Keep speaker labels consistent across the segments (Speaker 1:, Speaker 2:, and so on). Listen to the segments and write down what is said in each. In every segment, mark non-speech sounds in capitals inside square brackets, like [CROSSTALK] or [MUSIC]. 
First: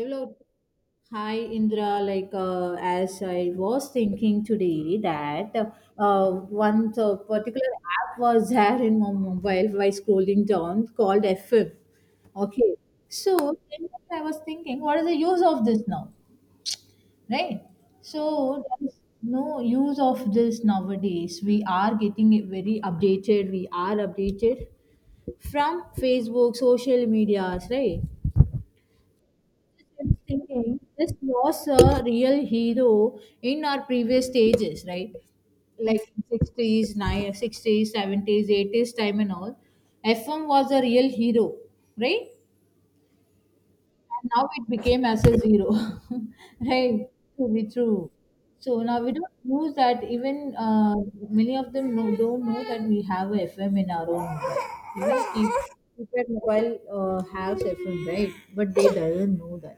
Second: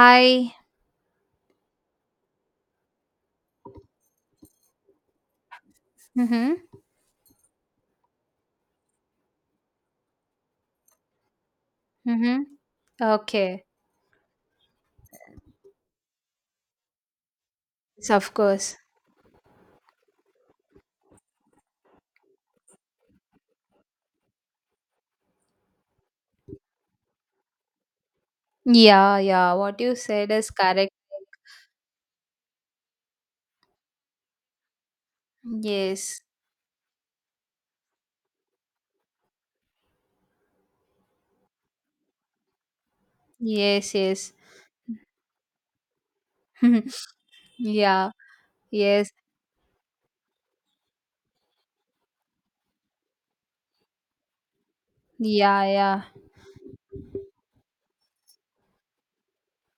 Speaker 1: Hello.
Speaker 2: I
Speaker 1: Hi Indra, like as I was thinking today that
Speaker 2: Mm-hmm,
Speaker 1: one particular app was [LAUGHS] there in my mobile while scrolling down called FM.
Speaker 2: mm-hmm.
Speaker 1: Okay, so
Speaker 2: Okay.
Speaker 1: then I was thinking, what is the use of this now, right?
Speaker 2: Yes, of
Speaker 1: So
Speaker 2: course.
Speaker 1: there is no use of this nowadays. We are getting it very updated. We are updated from Facebook, social medias, right?
Speaker 2: Yeah, yeah. What you
Speaker 1: I'm
Speaker 2: said is
Speaker 1: thinking
Speaker 2: correct.
Speaker 1: this was a real hero in our previous stages, right? Like
Speaker 2: Yes.
Speaker 1: 60s, 70s, 80s time and all. FM was a real hero, right?
Speaker 2: Yes, yes.
Speaker 1: And now it became as a zero, [LAUGHS]
Speaker 2: [LAUGHS]
Speaker 1: right? To be
Speaker 2: Yeah.
Speaker 1: true. So now
Speaker 2: Yes.
Speaker 1: we don't use that. Even many of them don't know that we have a FM in our own. You know, keep,
Speaker 2: Yeah, yeah.
Speaker 1: keep mobile has FM, right? But they doesn't know that,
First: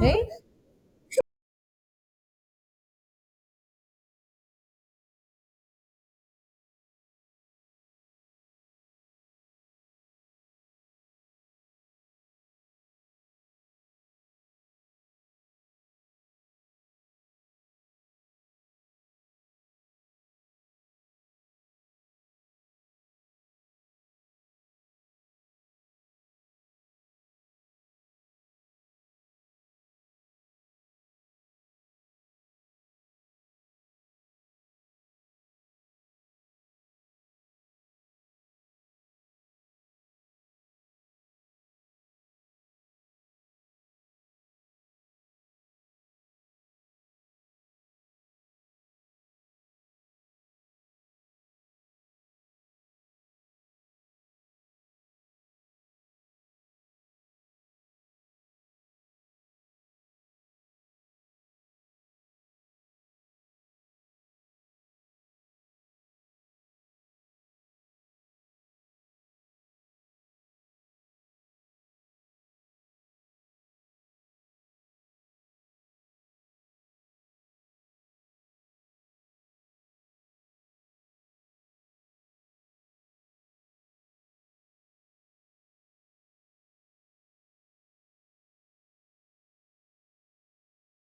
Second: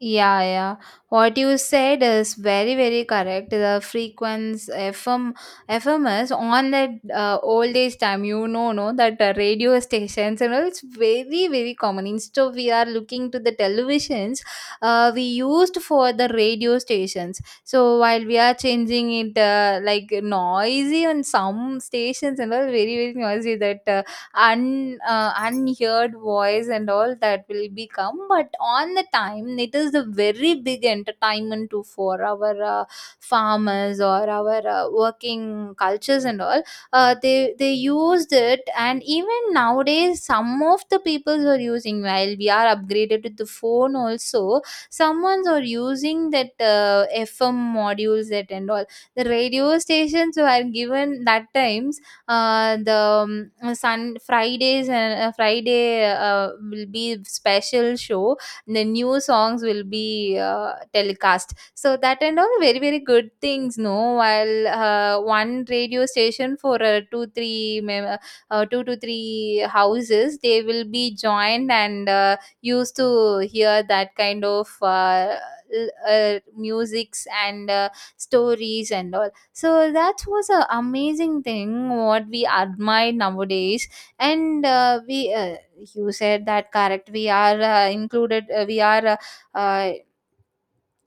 Speaker 1: right?
Speaker 2: Yeah, yeah. What you said is very, very correct. The frequency FM is on that old age time. You know, no, that radio stations and all. It's very, very common. Instead, of we are looking to the televisions. We used for the radio stations. So while we are changing it, like noisy on some stations and all, very, very noisy. That un unheard voice and all that will become but on the time it is a very big entertainment too for our farmers or our working cultures and all they used it and even nowadays some of the peoples are using while we are upgraded to the phone also someone's are using that FM modules that and all the radio stations were given that time the sun Fridays and Friday will be special show the new songs will be telecast so that and all very very good things no while one radio station for two to three houses they will be joined and used to hear that kind of musics and stories and all so that was a amazing thing what we admire nowadays and we you said that correct we are included we are uh,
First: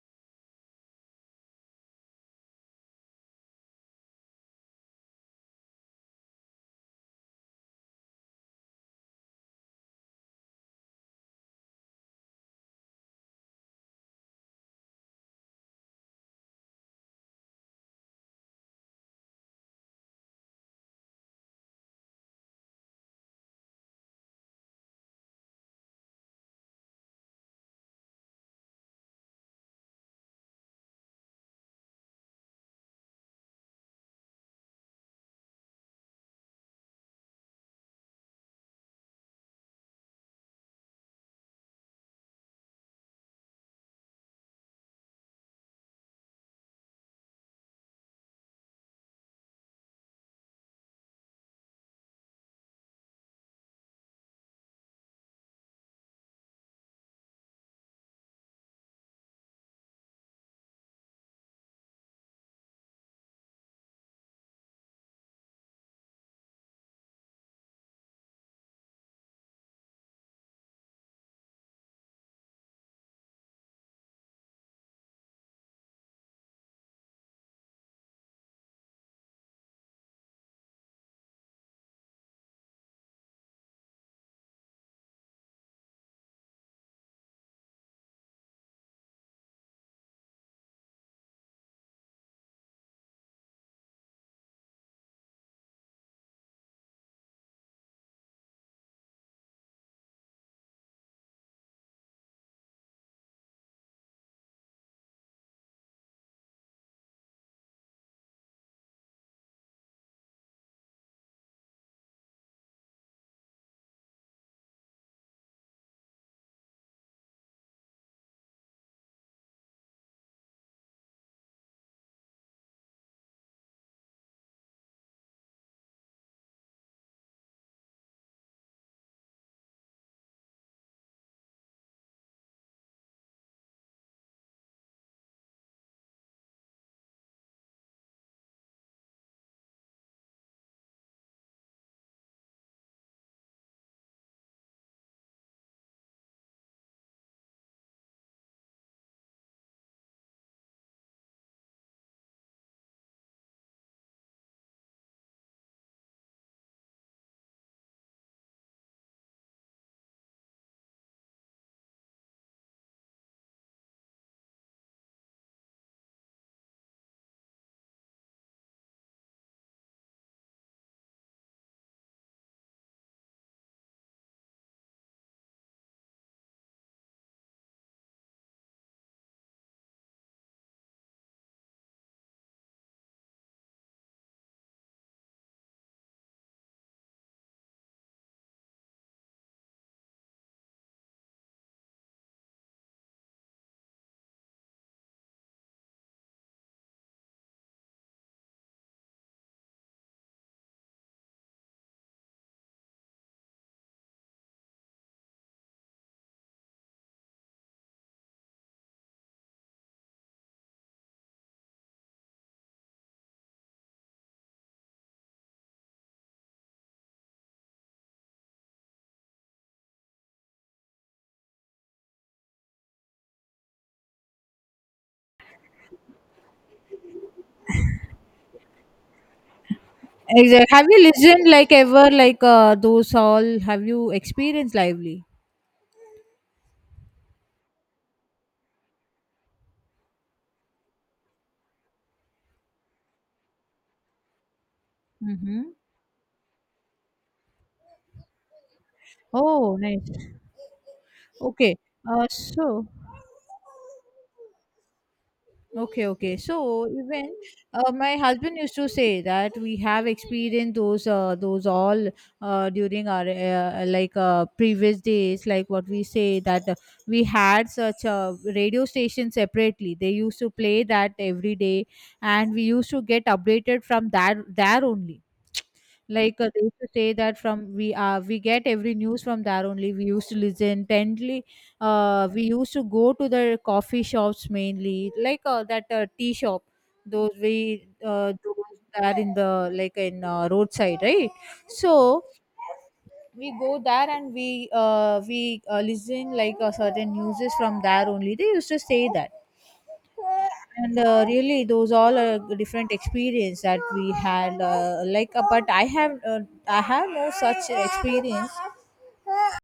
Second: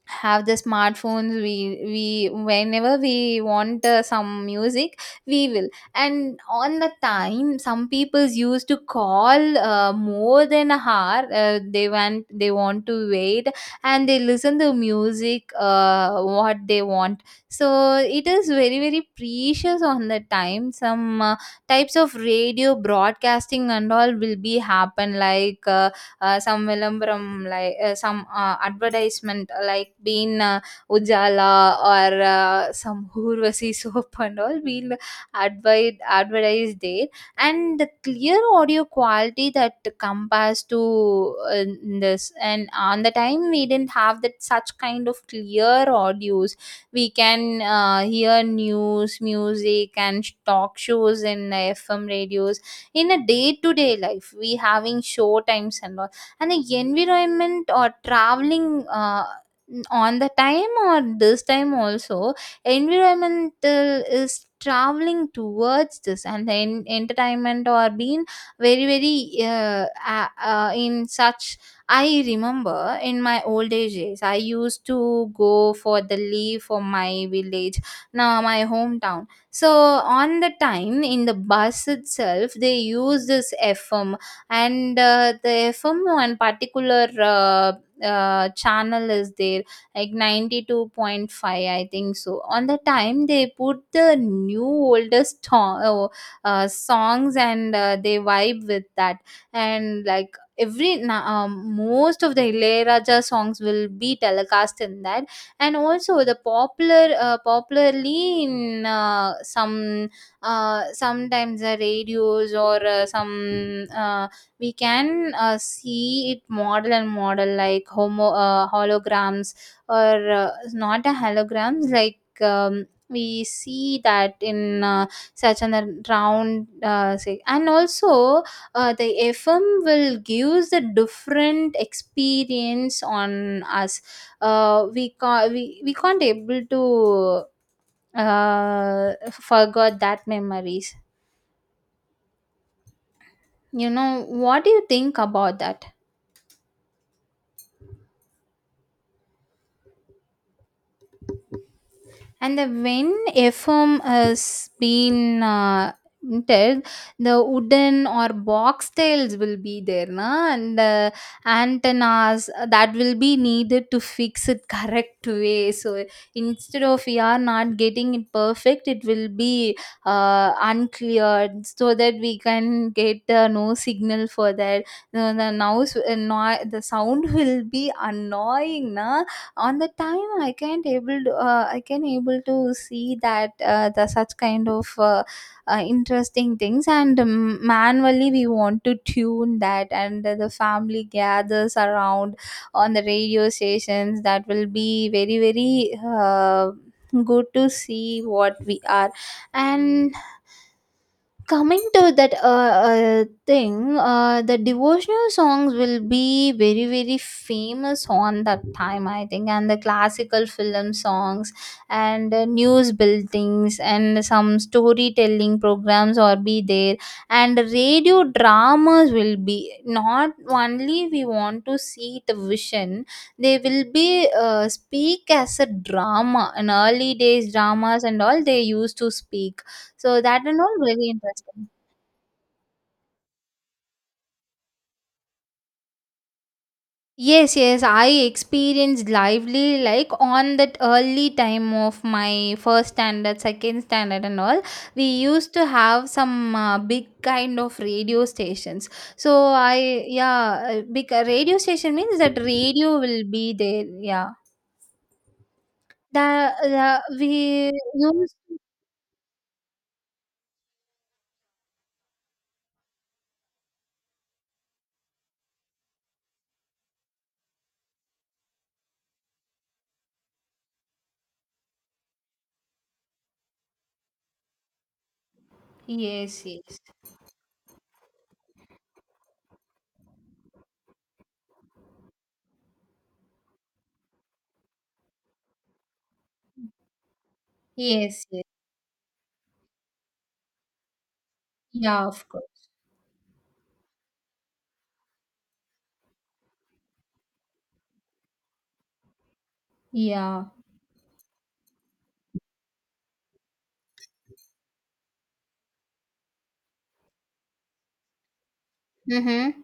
Speaker 2: have the smartphones we whenever we want some music we will and on the time some people used to call more than a hour they want to wait and they listen to music what they want so it is very very precious on the time some types of radio broadcasting and all will be happen like some vilambaram like some advertisement like being ujala or some urvasi soap and all we'll advise advertise there and the clear audio quality that compares to this and on the time we didn't have that such kind of clear audios we can hear news music and talk shows in FM radios in a day to day life we having show times and all and the environment or traveling on the time or this time also, environmental is traveling towards this and the entertainment or being very very in such. I remember in my old age days, I used to go for the leave for my village, now my hometown. So on the time in the bus itself, they use this FM and the fmo and particular channel is there like 92.5 I think so on the time they put the new oldest songs and they vibe with that and like most of the Ilayaraja songs will be telecast in that and also the popular popularly in some sometimes the radios or some we can see it model and model like homo holograms or not a holograms like we see that in such an round say and also the FM will gives a different experience on us we can't able to forget that memories. You know what do you think about that. And the when FM has been entered, the wooden or box tails will be there, na? And the antennas that will be needed to fix it correct way. So instead of we are not getting it perfect, it will be uncleared so that we can get no signal for that. The now the, noi- The sound [LAUGHS] will be annoying, na? On the time I can't able to, I can able to see that the such kind of interesting things and manually we want to tune that and the family gathers around on the radio stations that will be very very good to see what we are and coming to that thing the devotional songs will be very very famous on that time I think and the classical film songs and news buildings and some storytelling programs or be there and radio dramas will be not only we want to see the vision they will be speak as a drama in early days dramas and all they used to speak so that and
Speaker 1: Exactly.
Speaker 2: all
Speaker 1: Have you
Speaker 2: very
Speaker 1: listened
Speaker 2: interesting.
Speaker 1: like ever like those all? Have you experienced lively?
Speaker 2: Yes, yes, I experienced lively like on that early time of my first standard, second standard, and all. We used
Speaker 1: Mm-hmm.
Speaker 2: to have some big kind of radio stations. So
Speaker 1: Oh,
Speaker 2: I,
Speaker 1: nice.
Speaker 2: yeah, big radio
Speaker 1: Okay.
Speaker 2: station means that
Speaker 1: So
Speaker 2: radio will be there. Yeah,
Speaker 1: okay.
Speaker 2: that
Speaker 1: So
Speaker 2: the,
Speaker 1: even
Speaker 2: we
Speaker 1: my
Speaker 2: used.
Speaker 1: husband used to say that we have experienced those all during our like previous days, like what we say that we had such a radio station separately. They used to play that every day, and we used to get updated from that there only. Like
Speaker 2: Yes,
Speaker 1: they used
Speaker 2: yes,
Speaker 1: to say that from we get every news from there only. We used to listen tendly, we used to go to the coffee shops mainly, like that tea shop,
Speaker 2: yes, yes.
Speaker 1: those that in the like in roadside, right?
Speaker 2: Yeah,
Speaker 1: So
Speaker 2: of course.
Speaker 1: we go there and we listen, like certain news from there only they used to say that.
Speaker 2: Yeah.
Speaker 1: And really those all are different experience that we had, like but I have no such experience.
Speaker 2: Mm-hmm.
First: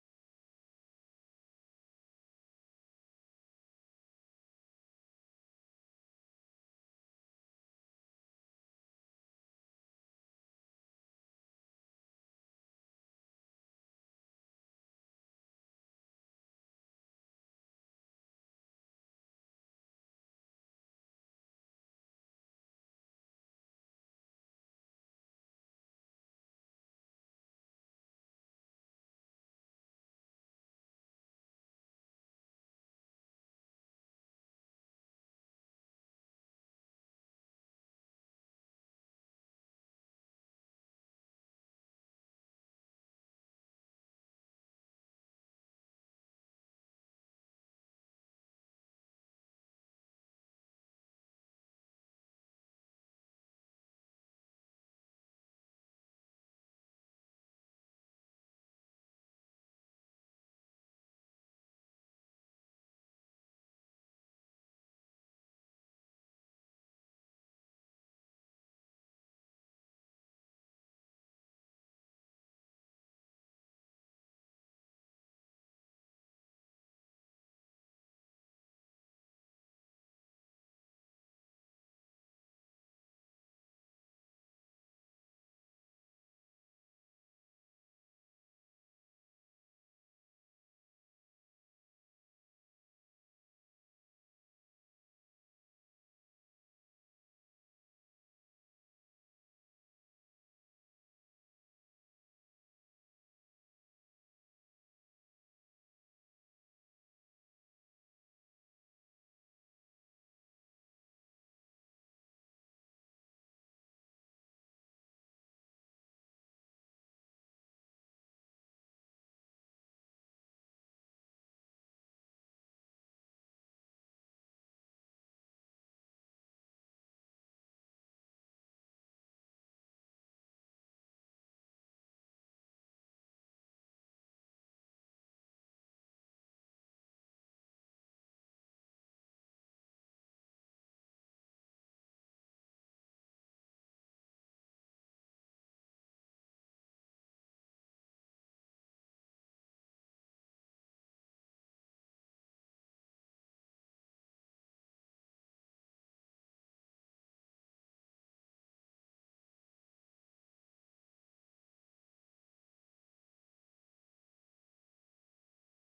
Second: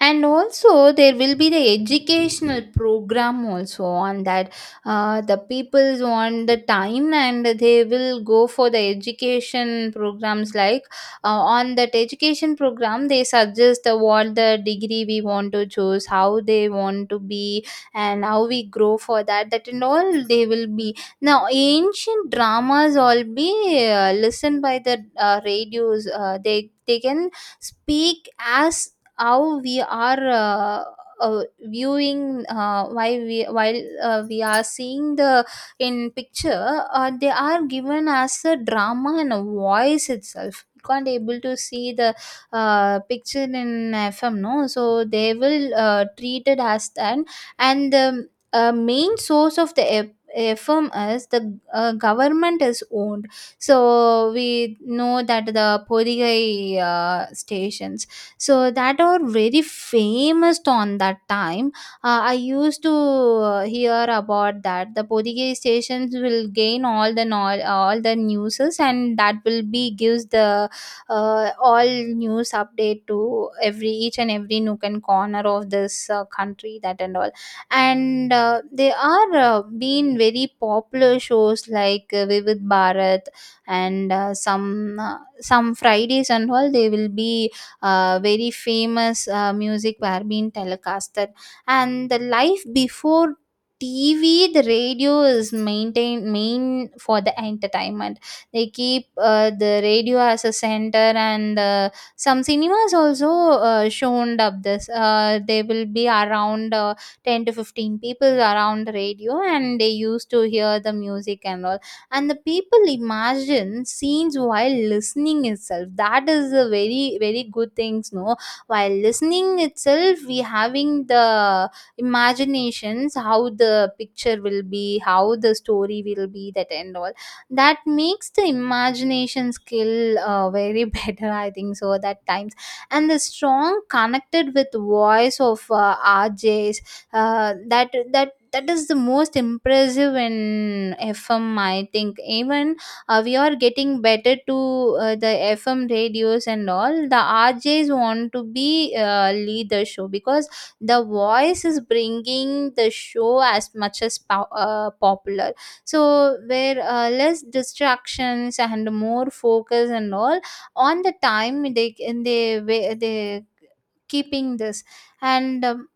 Speaker 2: And also there will be the educational program also on that the people want the time and they will go for the education programs like uh, on that education program they suggest what the degree we want to choose how they want to be and how we grow for that that and all they will be now ancient dramas all be listened by the radios they can speak as how we are viewing why we while we are seeing the in picture they are given as a drama and a voice itself you can't able to see the picture in FM no so they will treat it as that and the main source of the FM is the government is owned so we know that the Podigai stations so that are very famous on that time I used to hear about that the Podigay stations will gain all the all the newses and that will be gives the all news update to every each and every nook and corner of this country that and all and they are been very popular shows like Vivid Bharat and some Fridays and all they will be very famous music were being telecasted and the life before TV, the radio is maintained main for the entertainment. They keep the radio as a center, and some cinemas also shown up this. They will be around 10 to 15 people around the radio, and they used to hear the music and all and the people imagine scenes while listening itself that is a very very good things no while listening itself we having the imaginations how the picture will be how the story will be that and all that makes the imagination skill very [LAUGHS] better I think so that times and the strong connected with voice of RJs uh, that that that is the most impressive in FM I think even we are getting better to the FM radios and all the RJs want to be lead the show because the voice is bringing the show as much as popular so where less distractions and more focus and all on the time they they keeping this and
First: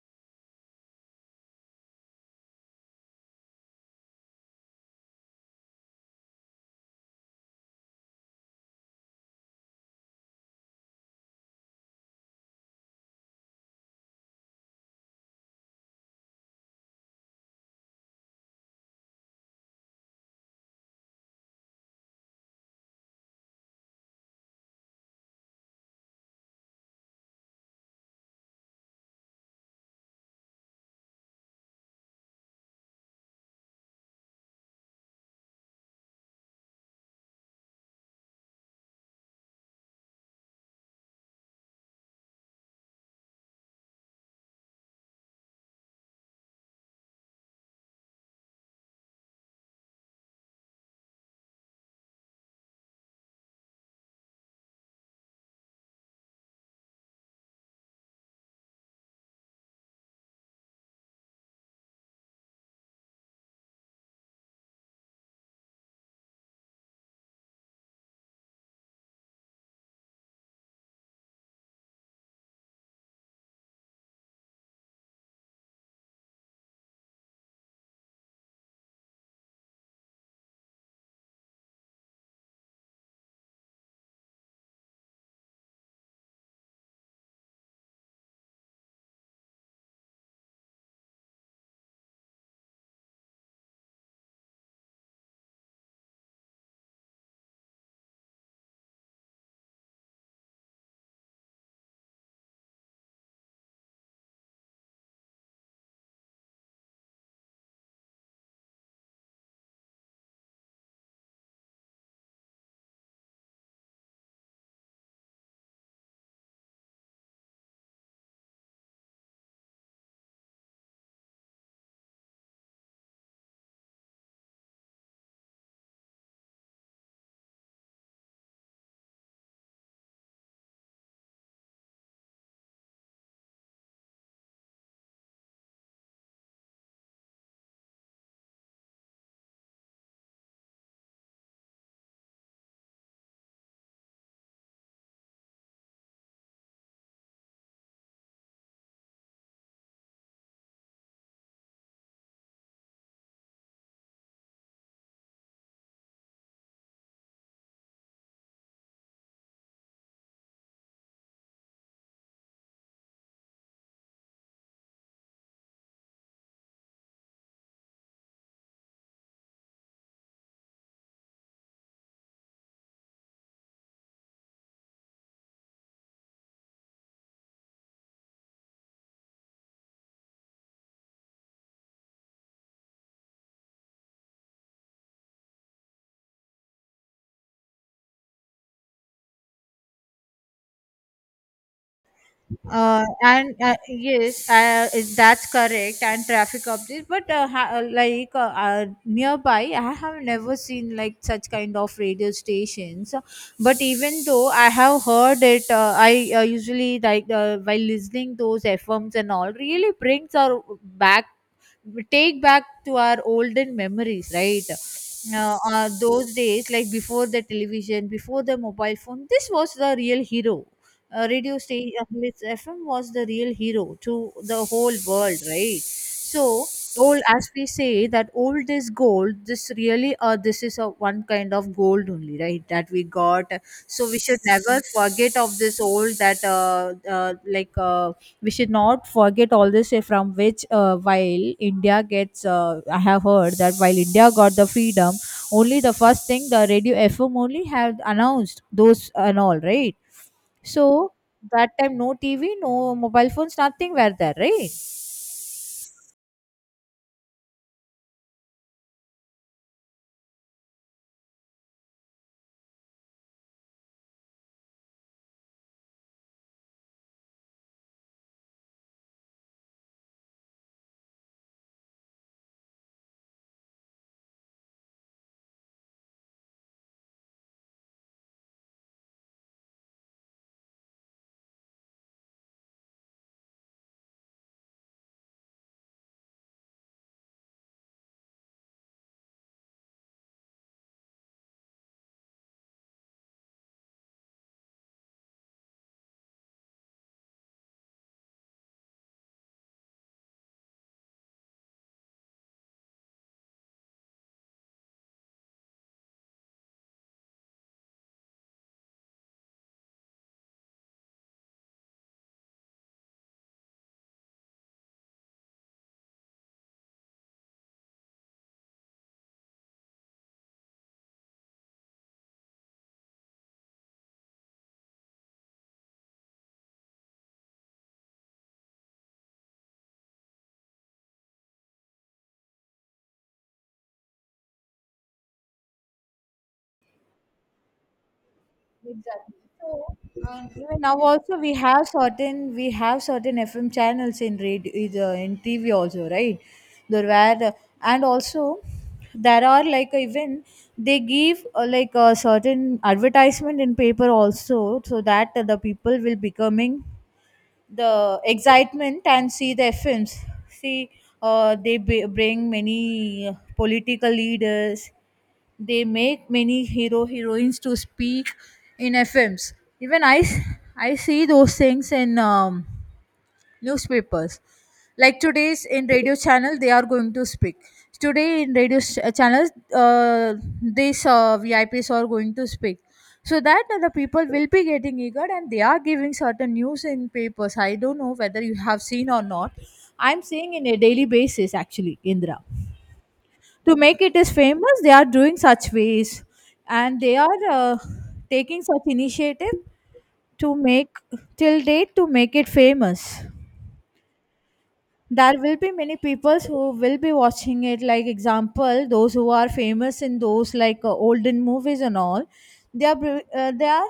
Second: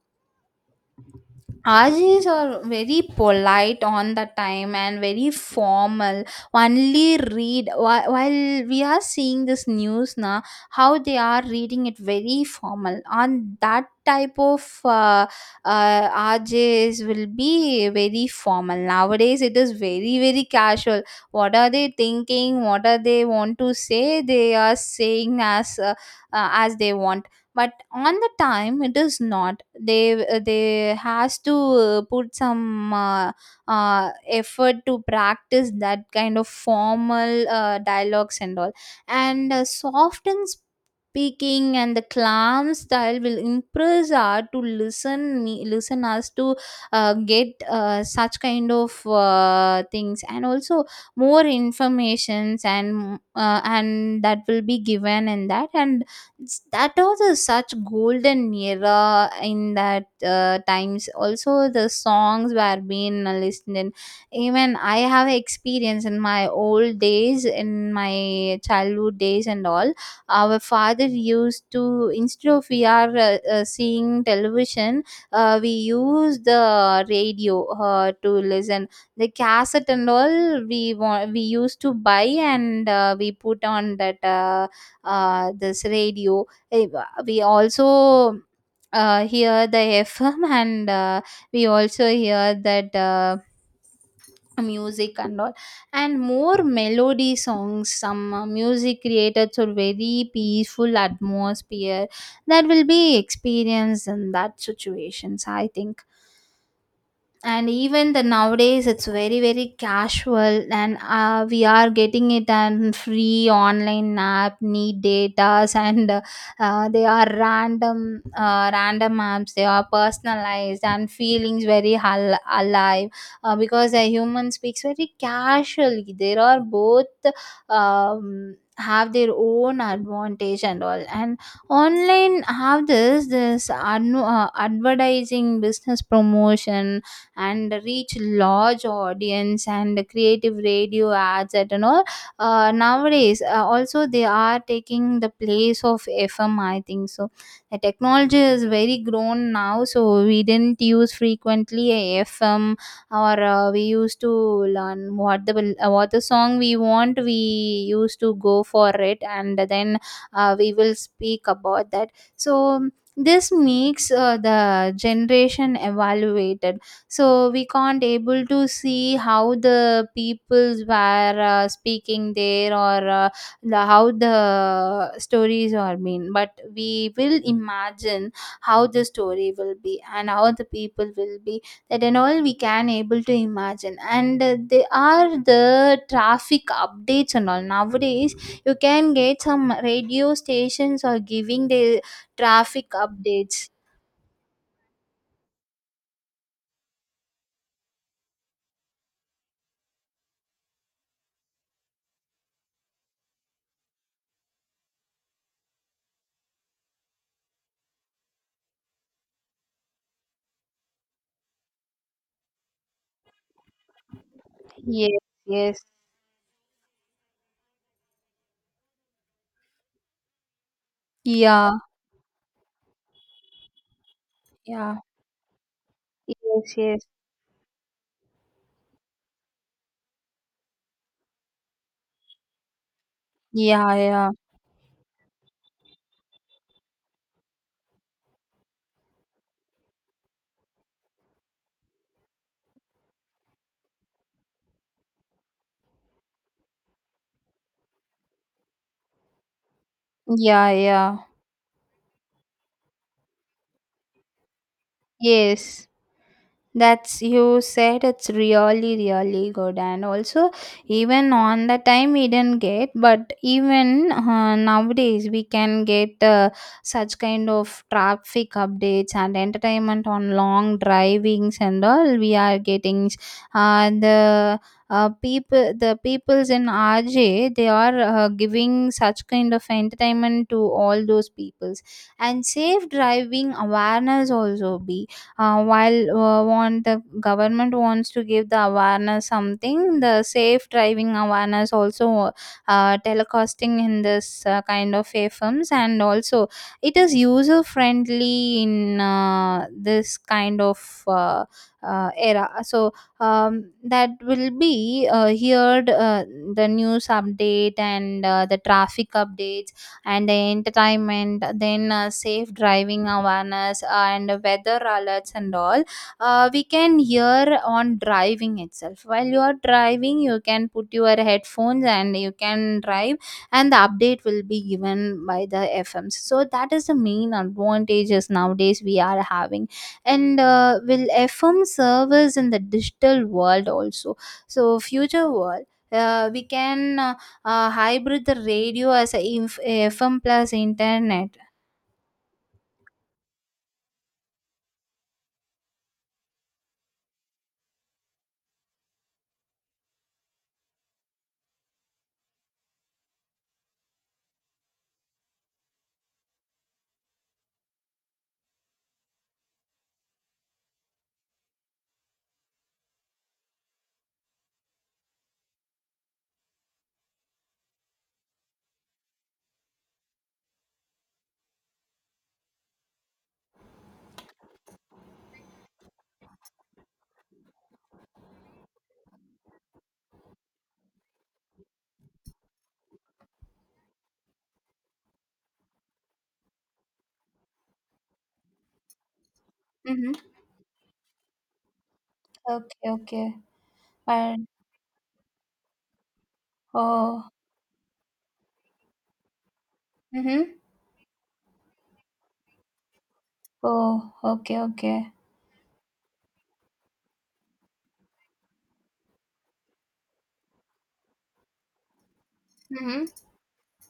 Speaker 2: Ajis are very polite on the time and very formal. Only read while we are seeing this news now, how they are reading it very formal. On that type of Ajis will be very formal. Nowadays, it is very very casual. What are they thinking? What are they want to say? They are saying as they want but on the time it is not they has to put some effort to practice that kind of formal dialogues and all and soft and speaking and the calm style will impress us to listen me listen us to get such kind of things and also more informations and that will be given in that and that was a such golden era in that times also the songs were being listened even I have experience in my old days in my childhood days and all our father used to instead of we are seeing television we use the radio to listen the cassette and all we want we used to buy and we put on that this radio. Eh, We also hear the FM [LAUGHS] and we also hear that music and all, and more melody songs, some music created through very peaceful atmosphere. That will be experienced in that situations, I think. And even the nowadays it's very casual, and we are getting it on free online app, need datas, and they are random apps, they are personalized and feelings very alive, because a human speaks very casually. There are both, have their own advantage and all. And online have this this adno- advertising business promotion and reach large audience and creative radio ads at and all. Nowadays also they are taking the place of FM, I think so. The technology is very grown now, so we didn't use frequently a FM, or we used to learn what the song we want. We used to go for it, and then we will speak about that. So this makes the generation evaluated. So we can't able to see how the peoples were speaking there, or the, how the stories are mean, but we will imagine how the story will be and how the people will be. That and all we can able to imagine. And they are the traffic updates and all nowadays. You can get some radio stations are giving the traffic
Speaker 1: And
Speaker 2: updates.
Speaker 1: Yes, that's correct, and traffic updates. But like nearby I have never seen like such kind of radio stations, but even though I have heard it. I usually, like while listening those FMs and all, really brings our back, take back to our olden memories, right?
Speaker 2: Yes, yes.
Speaker 1: Those days like before the television, before the mobile phone, this was the real hero. Radio
Speaker 2: Yeah,
Speaker 1: station, FM was the real hero to the whole
Speaker 2: yeah.
Speaker 1: world, right? So
Speaker 2: Yes, yes.
Speaker 1: old, as we say that old is gold, this really, this is a one kind of gold only, right, that we got.
Speaker 2: Yeah,
Speaker 1: So we
Speaker 2: yeah.
Speaker 1: should never forget of this old that like we should not forget all this, from which while india gets I have heard that while India got the freedom, only the first thing the radio, FM only had announced those and all, right?
Speaker 2: Yeah,
Speaker 1: So
Speaker 2: yeah.
Speaker 1: that time no TV, no mobile phones, nothing were there, right?
Speaker 2: Yes. That's, you said it's really good. And also, even on the time we didn't get, but even nowadays we can get such kind of traffic updates and entertainment on long drivings and all we are getting. The People, the peoples in RJ, they are giving such kind of entertainment to all those peoples. And safe driving awareness also be, while want the government wants to give the awareness something, the safe driving awareness also telecasting in this kind of firms. And also, it is user friendly in this kind of era. So that will be heard the news update and the traffic updates and the entertainment, then safe driving awareness and weather alerts and all. We can hear on driving itself. While you are driving, you can put your headphones and you can drive, and the update will be given by the FMs. So that is the main advantages nowadays we are having. And will FM serve in the digital world also? So future world. We can hybrid the radio as a
Speaker 1: Exactly. So,
Speaker 2: FM
Speaker 1: and
Speaker 2: plus
Speaker 1: even now
Speaker 2: internet.
Speaker 1: also we have certain FM channels in radio is, in TV also, right? There were, and also there are, like even they give like a certain advertisement in paper also, so that the people will becoming the excitement and see their films. See, bring many political leaders. They make many hero heroines to speak in their films. Even I see those things in newspapers, like today's in radio channel they are going to speak, today in channels, these VIPs are going to speak, so that the people will be getting eager, and they are giving certain news in papers. I don't know whether you have seen or not.
Speaker 2: Mm-hmm.
Speaker 1: I'm seeing in a daily basis actually, Indra,
Speaker 2: Okay, okay.
Speaker 1: to make it as
Speaker 2: And
Speaker 1: famous. They are doing such ways, and they
Speaker 2: oh,
Speaker 1: are taking such initiative
Speaker 2: mm-hmm.
Speaker 1: to make, till date, to make it famous.
Speaker 2: Oh, okay, okay.
Speaker 1: There will be many people who will be watching it, like example those who are famous in those, like olden movies and all.
Speaker 2: Mm-hmm.
Speaker 1: They are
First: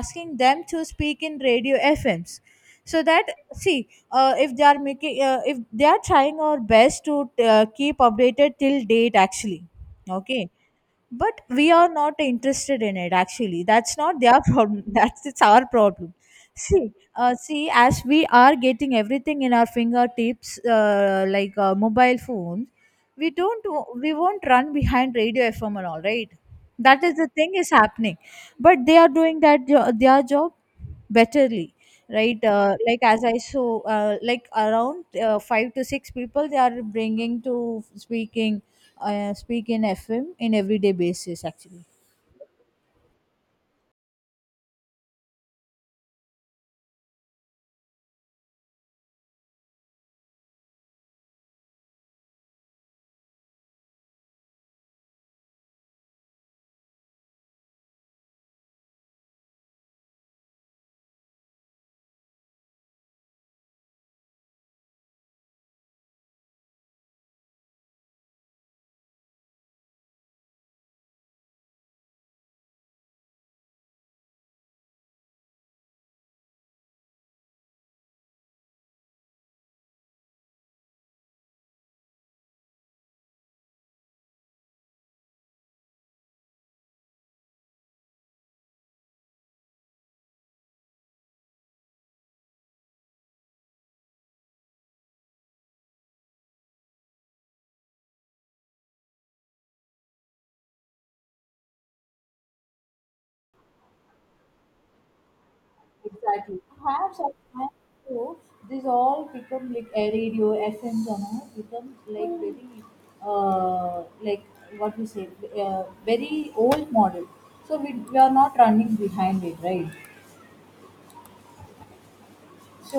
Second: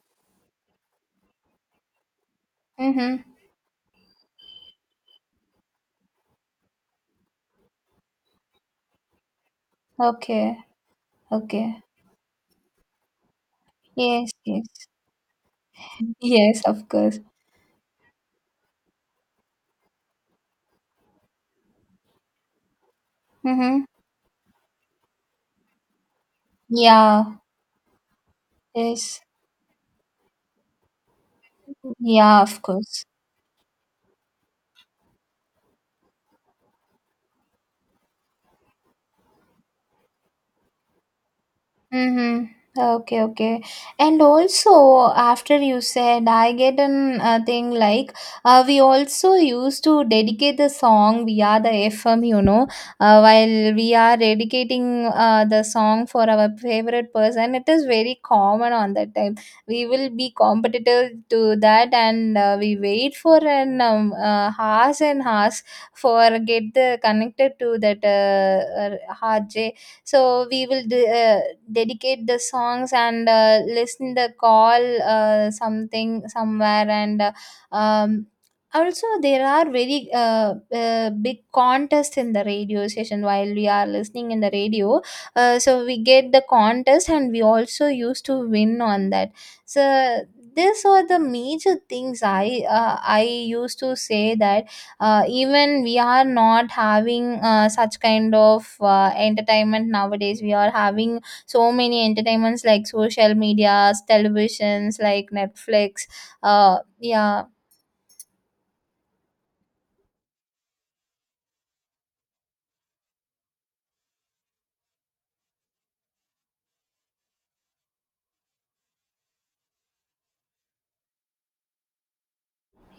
Speaker 1: asking them to speak in radio FMs, so
Speaker 2: Mm-hmm.
Speaker 1: that, see if they are trying our best to keep updated till date actually. Okay,
Speaker 2: Okay,
Speaker 1: but we
Speaker 2: okay.
Speaker 1: are not interested in it actually. That's not
Speaker 2: Yes,
Speaker 1: their [LAUGHS]
Speaker 2: yes.
Speaker 1: problem, that's, it's our problem.
Speaker 2: Yes, of
Speaker 1: See
Speaker 2: course.
Speaker 1: see, as we are getting everything in our fingertips, like mobile phones, we don't
Speaker 2: Mm-hmm.
Speaker 1: w- we won't run behind radio, FM and all, right? That is the
Speaker 2: Yeah,
Speaker 1: thing is happening, but they are
Speaker 2: yes.
Speaker 1: doing their job betterly,
Speaker 2: Yeah,
Speaker 1: right?
Speaker 2: of
Speaker 1: Like,
Speaker 2: course.
Speaker 1: as I saw, like around 5 to 6 people they are bringing to speaking speak in FM in everyday basis actually.
Speaker 2: Mm-hmm. Okay, okay. And also, after you said, I get an thing like, we also used to dedicate the song via the FM, while we are dedicating the song for our favorite person. It is very common on that time. We will be competitive to that, and we wait for an hours and hours for get the connected to that so we will dedicate the songs and listen the call something somewhere, and um, also there are very big contests in the radio station while we are listening in the radio. So we get the contest, and we also used to win on that. So these are the major things I I used to say that even we are not having such kind of entertainment nowadays we are having. So many entertainments like social medias, televisions, like Netflix.
Speaker 1: Exactly. Perhaps at
Speaker 2: Yeah.
Speaker 1: times too, this all become like a radio, FMs, and all become like very, like, what we say, very old model. So we are not running behind it, right?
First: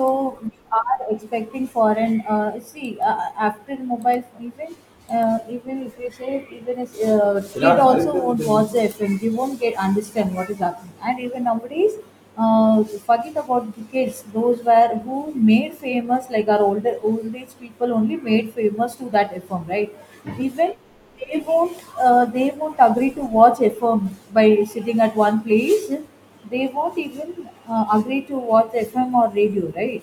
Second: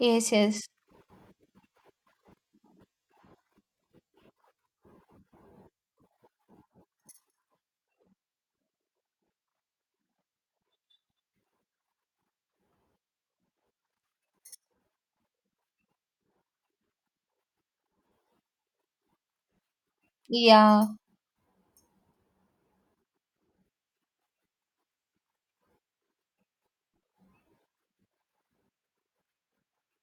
Speaker 2: Yes,
Speaker 1: we
Speaker 2: yes.
Speaker 1: are expecting foreign. See, after mobile, even if kid also won't watch the FM, they won't get understand what is happening. And even nowadays, forget about the kids. Those were who made famous, like our old age people only made famous to that FM, right? Even
Speaker 2: Yeah.
Speaker 1: they won't agree to watch FM by sitting at one place. They won't even agree to watch FM or radio, right?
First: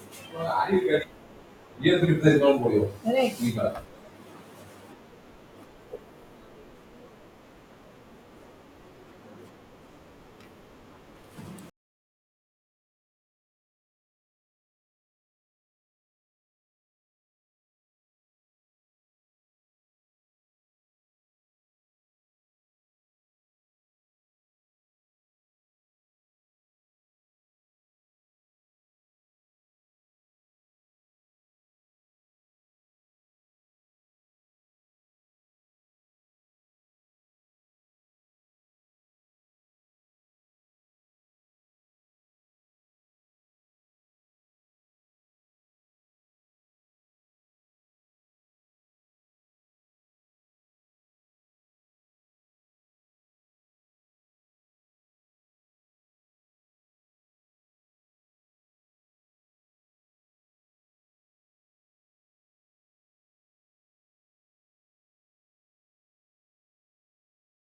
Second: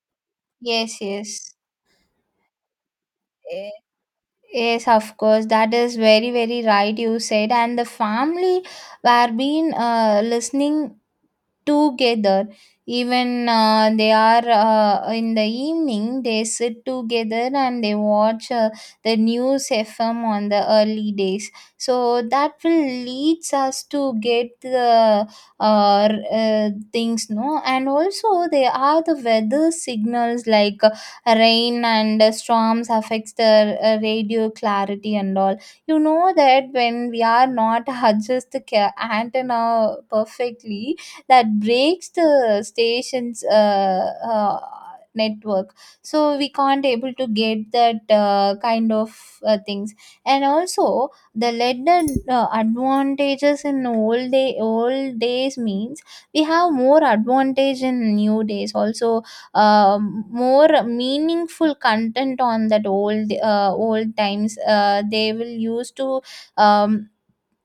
Speaker 2: Yes, yes.
Speaker 1: Yes, it is not for you.
Speaker 2: Eh,
Speaker 1: Correct.
Speaker 2: yes, of course, that is very right you said. And the family were been listening together. Even they are in the evening they sit together, and they watch the news FM on the early days. So that will leads us to get the things, no. And also there are the weather signals, like rain and storms affects the radio clarity and all. You know that when we are not [LAUGHS] adjust the antenna perfectly, that breaks the station's network. So we can't able to get that kind of things. And also, the leaden advantages in old days means we have more advantage in new days also. More meaningful content on that old times, they will use to um,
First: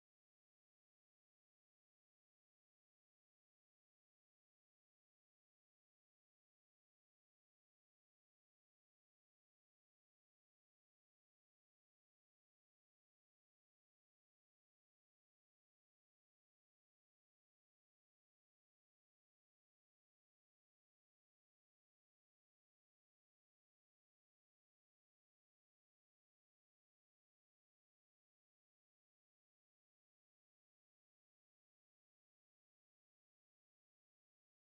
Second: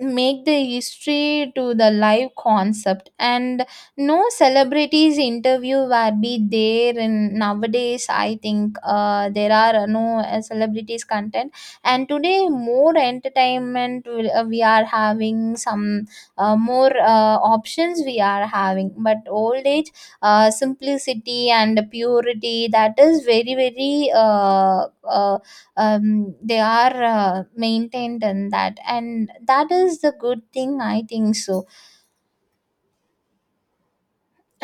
Speaker 2: make the history to the live concept. And no celebrities interview were be there, and nowadays I think there are no celebrities content. And today more entertainment we are having some more options we are having. But old age simplicity and purity, that is very they are maintained in that, and that is the good thing I think so.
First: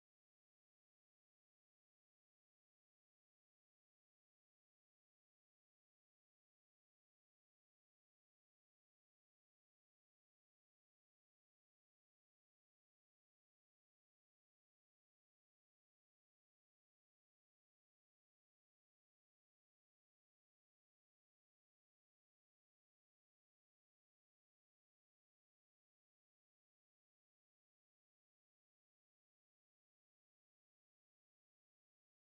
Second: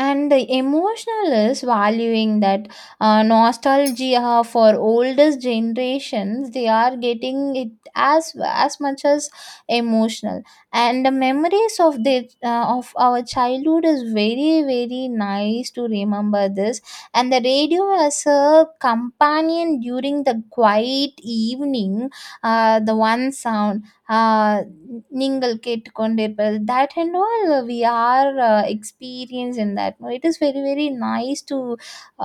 Speaker 2: And the emotional is valuing that, nostalgia for oldest generations, they are getting it as much as emotional. And the memories of the of our childhood is very, very nice to remember this. And the radio as a companion during the quiet evening, the one sound, ஆ, நீங்கள் கேட்டுக்கொண்டிருப்பது. That and all we are experienced in that. No, it is very, very nice to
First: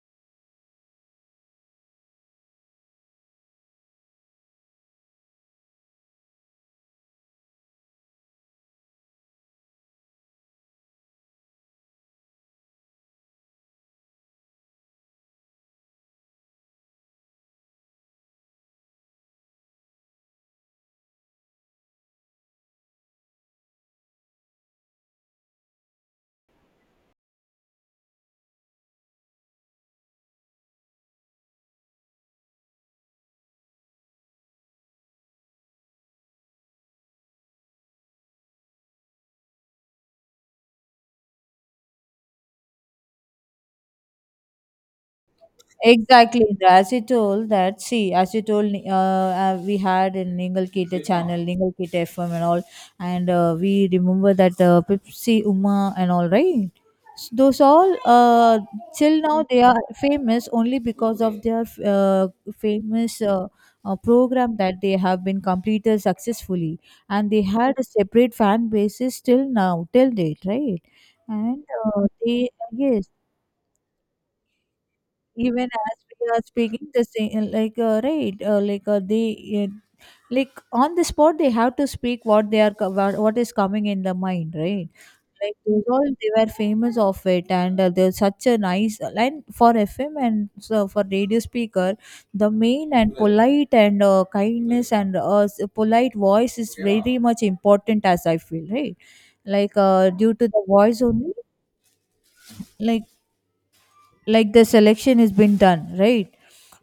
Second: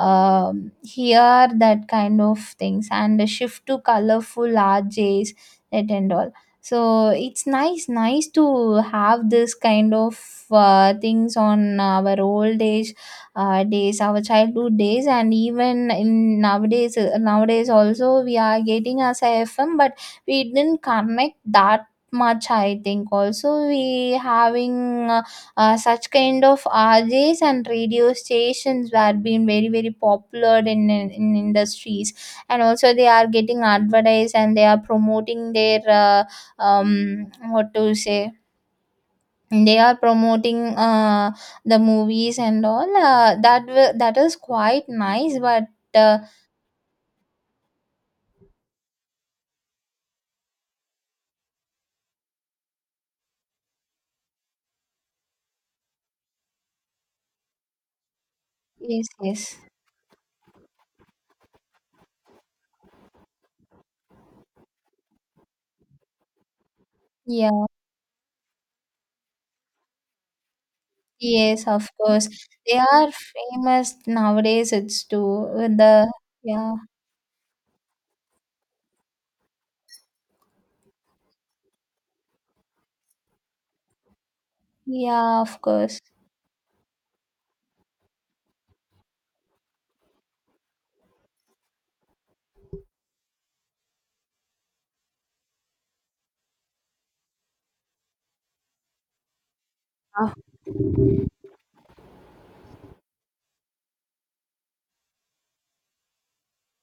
Speaker 2: um hear that kind of things. And the shift to colorful RJs, that and all. So it's nice, nice to have this kind of things on our old age days, our childhood days, and even in nowadays. Nowadays also we are getting as a FM, but we didn't connect that much, I think. Also we having uh, such kind of RJs and radio stations were being very, very popular in, in industries. And also they are getting advertised, and they are promoting their what to say, they are promoting uh, the movies and all. That that is quite nice, but uh,
Speaker 1: Exactly, the acetal, that, see, acetal, we had in Ningal Kita channel, Ningal Kita FM and all, and we remember that Pepsi Uma and all, right? Those all,
Speaker 2: yes,
Speaker 1: till now
Speaker 2: yes.
Speaker 1: they are famous only because of their famous program that they have been completed successfully, and they
Speaker 2: Yeah.
Speaker 1: had a separate fan bases till now, till date, right? And
Speaker 2: Yes, of course.
Speaker 1: they
Speaker 2: They are
Speaker 1: yes,
Speaker 2: famous nowadays. It's too
Speaker 1: even
Speaker 2: with
Speaker 1: as
Speaker 2: the
Speaker 1: we are
Speaker 2: yeah,
Speaker 1: speaking the same, like right, like they like on the spot they have to speak what they are what is coming in the mind, right?
Speaker 2: yeah,
Speaker 1: Like
Speaker 2: of
Speaker 1: those
Speaker 2: course.
Speaker 1: all, they were famous of it. And there's such a nice line for FM, and so for radio speaker, the main and polite and, kindness and, polite voice is very much important as I feel, right? Like
Speaker 2: Ah,
Speaker 1: due to the voice only, like the selection has been done, right?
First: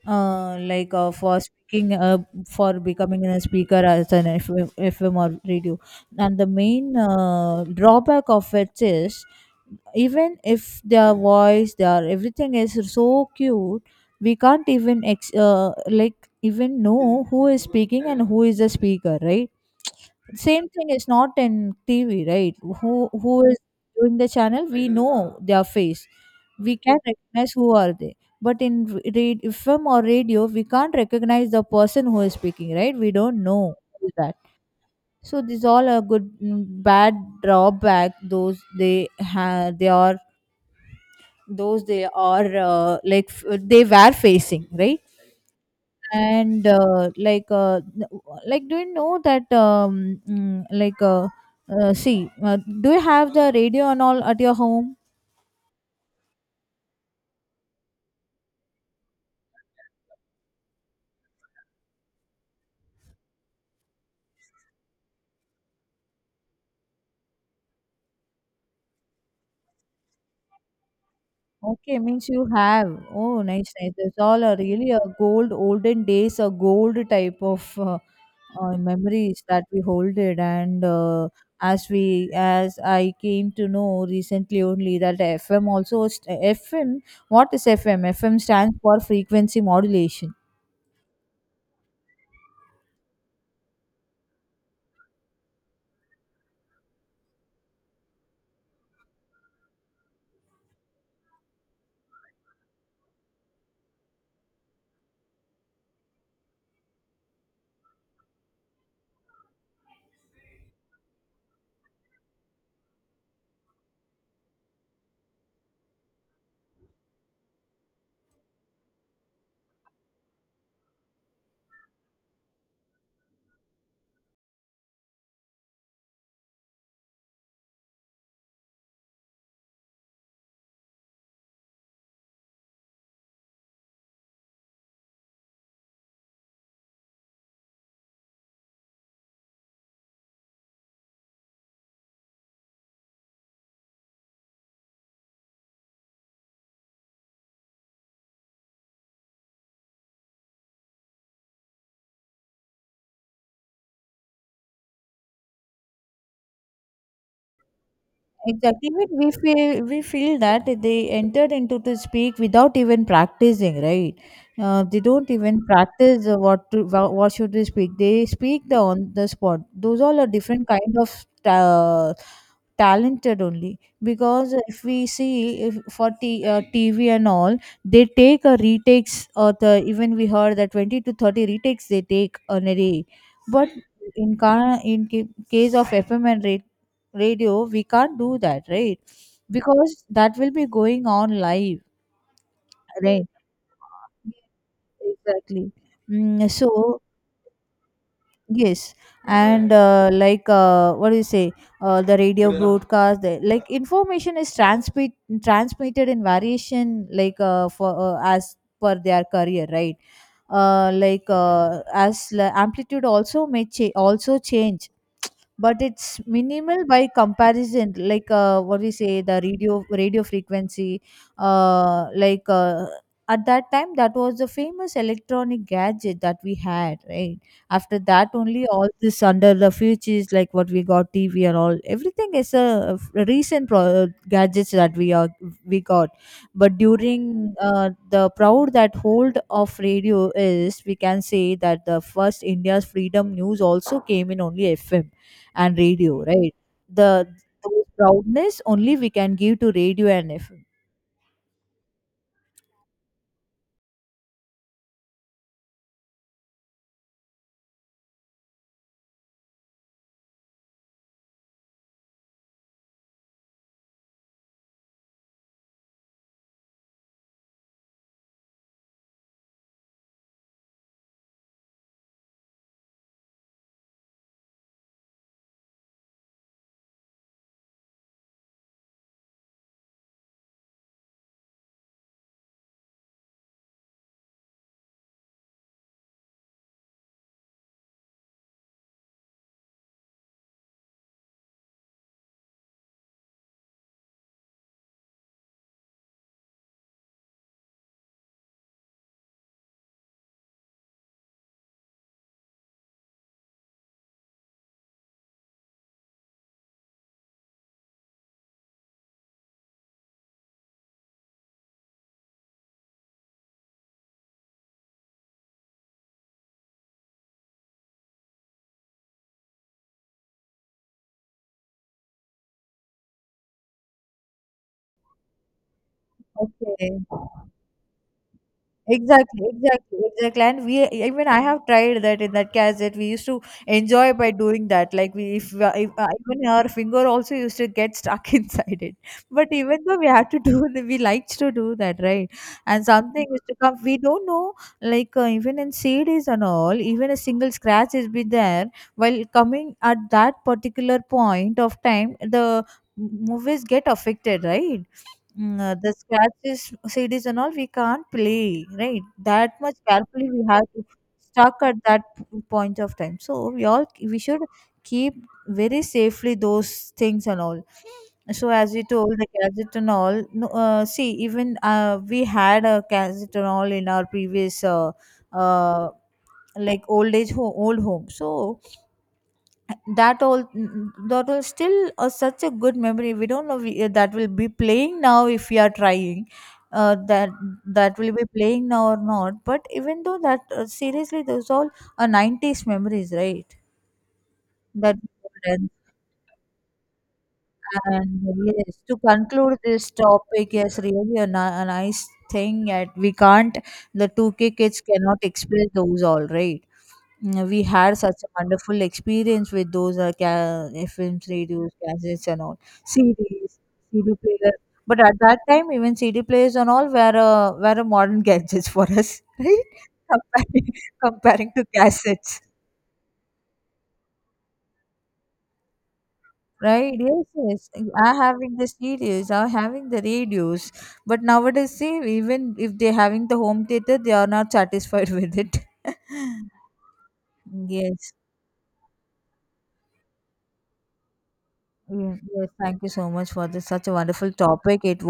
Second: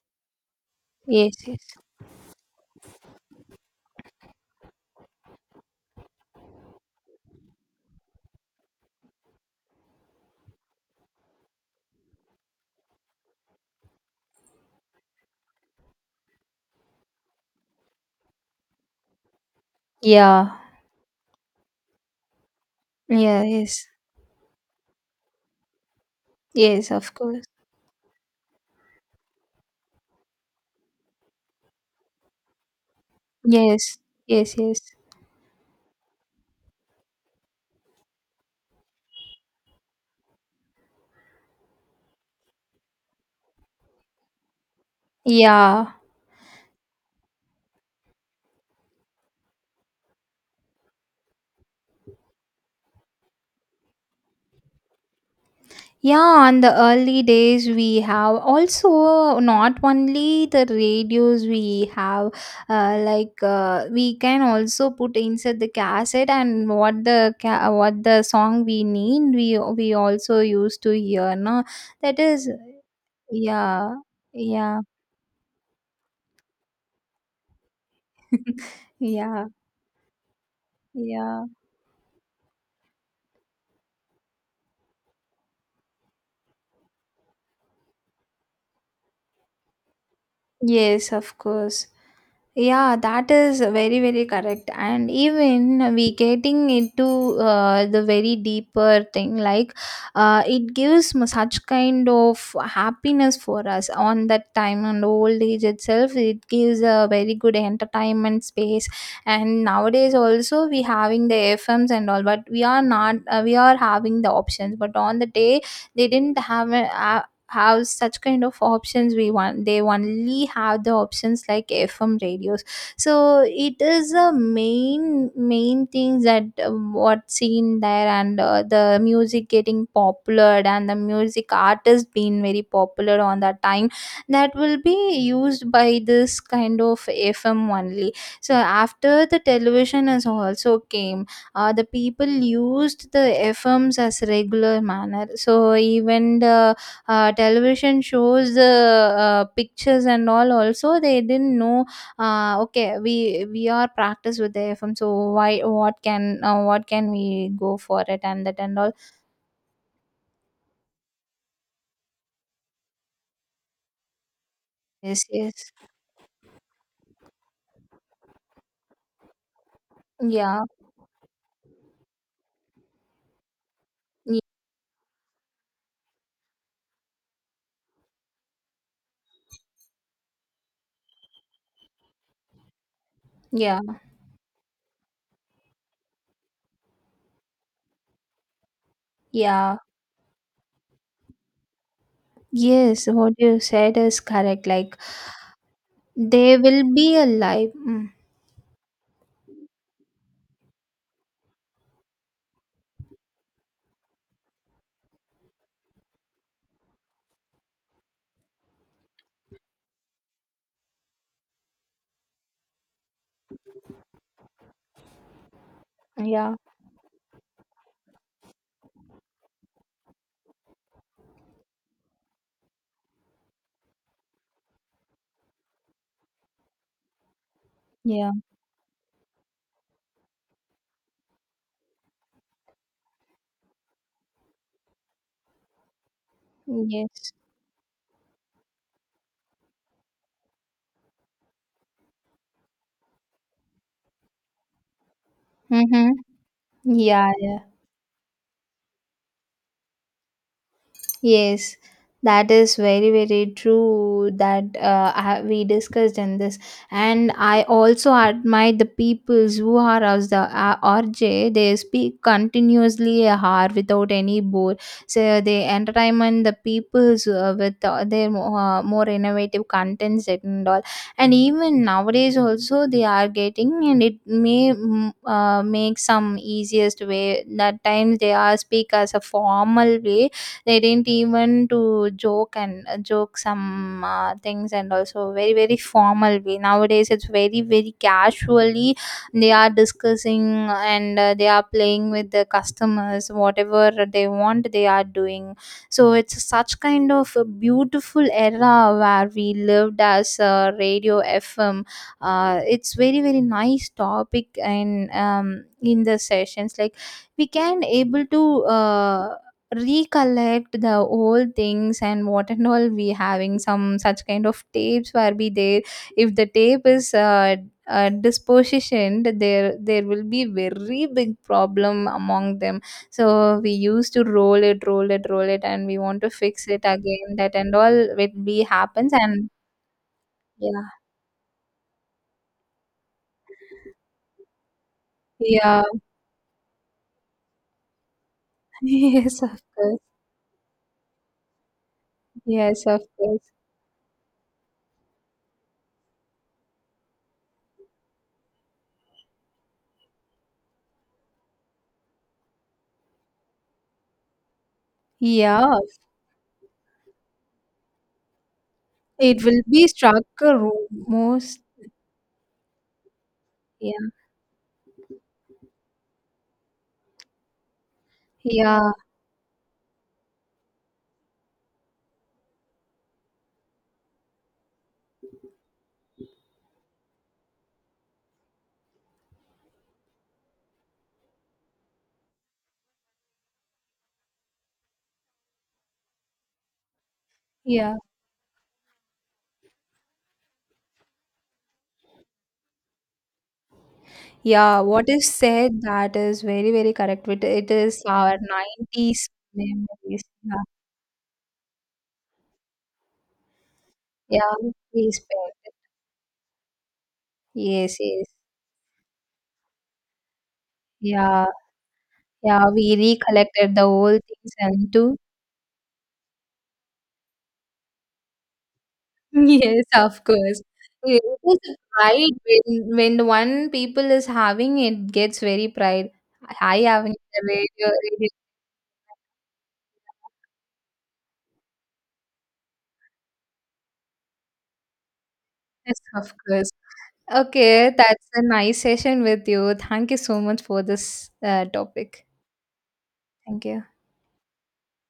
Speaker 1: Like
Speaker 2: yes,
Speaker 1: for
Speaker 2: yes.
Speaker 1: speaking for becoming a speaker as an FM, FM or radio. And the main drawback of it is, even if their voice, their everything is so cute, we can't even like even know who is speaking and who is the speaker, right?
Speaker 2: Yeah,
Speaker 1: Same thing is not in TV, right? Who
Speaker 2: yeah,
Speaker 1: who is
Speaker 2: yes,
Speaker 1: doing the channel? We know their face. We
Speaker 2: yes,
Speaker 1: can
Speaker 2: of course.
Speaker 1: recognize who are they. But in FM or radio, we can't recognize the person who is speaking, right? We don't know
Speaker 2: Yes,
Speaker 1: who is that.
Speaker 2: yes, yes.
Speaker 1: So these all are good, mm, bad drawback. Those they have, they are, those they are, like they were facing, right?
Speaker 2: Yeah.
Speaker 1: And like like, do you know that, like, see, do you have the radio and all at your home?
Speaker 2: Yeah, on the early days we have also not only the radios we have, we can also put inside the cassette, and what the what the song we need, we also used to hear, no.
Speaker 1: Okay,
Speaker 2: That
Speaker 1: means you
Speaker 2: is
Speaker 1: have. Oh, nice, nice,
Speaker 2: yeah,
Speaker 1: it's all a
Speaker 2: yeah.
Speaker 1: really a gold olden days, a gold type of
Speaker 2: [LAUGHS]
Speaker 1: memories
Speaker 2: Yeah,
Speaker 1: that we hold it. And
Speaker 2: yeah.
Speaker 1: as we as I came to know recently only that FM also, FM, what is FM? FM stands for frequency modulation.
Speaker 2: Yes, of course. Yeah, that is very, very correct. And even we getting into the very deeper thing, like it gives such kind of happiness for us on that time and old age itself. It gives a very good entertainment space. And nowadays also we having the FMs and all, but we are not. We are having the options, but on the day they didn't have a have such kind of options we want. They only have the options like FM radios. So it is a main things that what seen there. And the music getting popular and the music artist being very popular on that time, that will be used by this kind of FM only. So after the television has also came, the people used the FMs as regular manner. So even the television shows pictures and all also they didn't know. Okay, we are practiced with the FM, so why, what can we go for it, and that and
Speaker 1: Exactly.
Speaker 2: all.
Speaker 1: Even we feel that they entered into to speak without even practicing, right? They
Speaker 2: Yes,
Speaker 1: don't even
Speaker 2: yes.
Speaker 1: practice what should they speak. They speak the on the spot. Those all are
Speaker 2: Yeah.
Speaker 1: different kind of ta- talented only,
Speaker 2: y-
Speaker 1: because if we see, if for t- TV and all, they take a retakes, or the, even we heard that 20 to 30 retakes they take on a day. But
Speaker 2: yeah.
Speaker 1: in case of FM and radio, we can't do that, right?
Speaker 2: Yeah,
Speaker 1: Because that will be going on live,
Speaker 2: yes.
Speaker 1: right?
Speaker 2: What you said is correct, like
Speaker 1: Exactly. Mm,
Speaker 2: they
Speaker 1: so
Speaker 2: will be alive, mm.
Speaker 1: yes. And like what do you say, the radio broadcast the, like information is transmitted in variation, like for as per their career, right? Like as amplitude also may also change, but it's
Speaker 2: Yeah,
Speaker 1: minimal by comparison, like what we say the radio frequency. Like at that time, that was the famous electronic gadget that we had, right? After that
Speaker 2: yeah,
Speaker 1: only all this under the futures, like what we got, TV and all. Everything is a recent gadgets that we got. But
Speaker 2: yes.
Speaker 1: during the proud that hold of radio is, we can say that the first India's freedom news also came in only FM and
Speaker 2: Mm-hmm.
Speaker 1: radio, right? The
Speaker 2: Yeah, yeah.
Speaker 1: Those proudness only we can give to radio and FM.
Speaker 2: Yes, that is very, very true that we discussed in this. And I also admire the peoples who are as the RJ. They speak continuously a without any bore. So they entertainment the peoples with their more innovative contents and all. And even nowadays also they are getting, and it may mm, make some easiest way. That times they are speak as a formal way, they didn't even to joke, and joke some things, and also very, very formal way. Nowadays it's very, very casually they are discussing, and they are playing with the customers whatever they want they are doing. So it's such kind of a beautiful era where we lived as radio FM. It's very, very nice topic. And in the sessions like, we can able to recollect the old things, and what and all we having some such kind of tapes where be there. If the tape is dispositioned there, there will be very big problem among them. So we used to roll it, and we want to fix it
Speaker 1: Okay.
Speaker 2: again, that and all will be happens.
Speaker 1: Exactly,
Speaker 2: And
Speaker 1: exactly, exactly. And we,
Speaker 2: yeah,
Speaker 1: even I have tried that in that cassette. We used to enjoy by doing that. Like we,
Speaker 2: yeah.
Speaker 1: if even our finger also used to get stuck [LAUGHS] inside
Speaker 2: [LAUGHS]
Speaker 1: it.
Speaker 2: Yes,
Speaker 1: But
Speaker 2: of
Speaker 1: even though
Speaker 2: course.
Speaker 1: we had to do, [LAUGHS] we liked to do that, right?
Speaker 2: Yes,
Speaker 1: And
Speaker 2: of
Speaker 1: something used
Speaker 2: course.
Speaker 1: to come, we don't know. Like even in CDs and all, even a single scratch has been there. While coming at that particular point of time, the movies get affected, right? Mm,
Speaker 2: Yeah,
Speaker 1: the scratches, CDs and all, we can't play, right?
Speaker 2: it
Speaker 1: That
Speaker 2: will
Speaker 1: much
Speaker 2: be struck
Speaker 1: carefully we
Speaker 2: a
Speaker 1: have to, stuck
Speaker 2: most.
Speaker 1: at that point of time. So we all,
Speaker 2: Yeah,
Speaker 1: we should keep very safely those things and all. So as we
Speaker 2: yeah.
Speaker 1: told the gadget and all, no, see, even we had a gadget and all in our previous uh, like old age old home. So that all, that was still a such a good memory, we don't know, we, that will be playing now if we are trying that,
Speaker 2: Yeah.
Speaker 1: that will be playing now or not. But even though that, seriously those all are 90s memories, right?
Speaker 2: Yeah,
Speaker 1: That,
Speaker 2: what is said that is very, very correct. It is
Speaker 1: and
Speaker 2: our
Speaker 1: yes, to
Speaker 2: 90s
Speaker 1: conclude this
Speaker 2: memories.
Speaker 1: topic,
Speaker 2: Yeah,
Speaker 1: yes, really a nice thing. That we can't, The 2K
Speaker 2: yeah,
Speaker 1: kids cannot
Speaker 2: please
Speaker 1: express
Speaker 2: bear.
Speaker 1: those all, right? Mm, we
Speaker 2: Yes,
Speaker 1: had such
Speaker 2: yes.
Speaker 1: a wonderful experience with those FM
Speaker 2: Yeah,
Speaker 1: radios, cassettes, and all
Speaker 2: yeah, we
Speaker 1: CDs,
Speaker 2: recollected the
Speaker 1: CD
Speaker 2: old things
Speaker 1: player.
Speaker 2: and
Speaker 1: But at
Speaker 2: too.
Speaker 1: that time, even CD players and all were a modern [LAUGHS] gadgets for us,
Speaker 2: [LAUGHS]
Speaker 1: [LAUGHS] right?
Speaker 2: Yes, of course.
Speaker 1: Comparing,
Speaker 2: It
Speaker 1: Comparing
Speaker 2: was
Speaker 1: to
Speaker 2: a pride
Speaker 1: cassettes.
Speaker 2: when one people is having it gets very pride. I
Speaker 1: Right,
Speaker 2: having
Speaker 1: yes,
Speaker 2: the
Speaker 1: yes.
Speaker 2: radio,
Speaker 1: Are
Speaker 2: radio.
Speaker 1: having the stereos, are having the radios. But nowadays, see, even if they're having the home theater, they are not satisfied with it. [LAUGHS]
Speaker 2: Yes, of course. Okay,
Speaker 1: Yes,
Speaker 2: that's a nice session with you. Thank you so much for this
Speaker 1: yes,
Speaker 2: topic.
Speaker 1: yes. Thank you so much for
Speaker 2: Thank
Speaker 1: this
Speaker 2: you.
Speaker 1: such a wonderful topic. It was.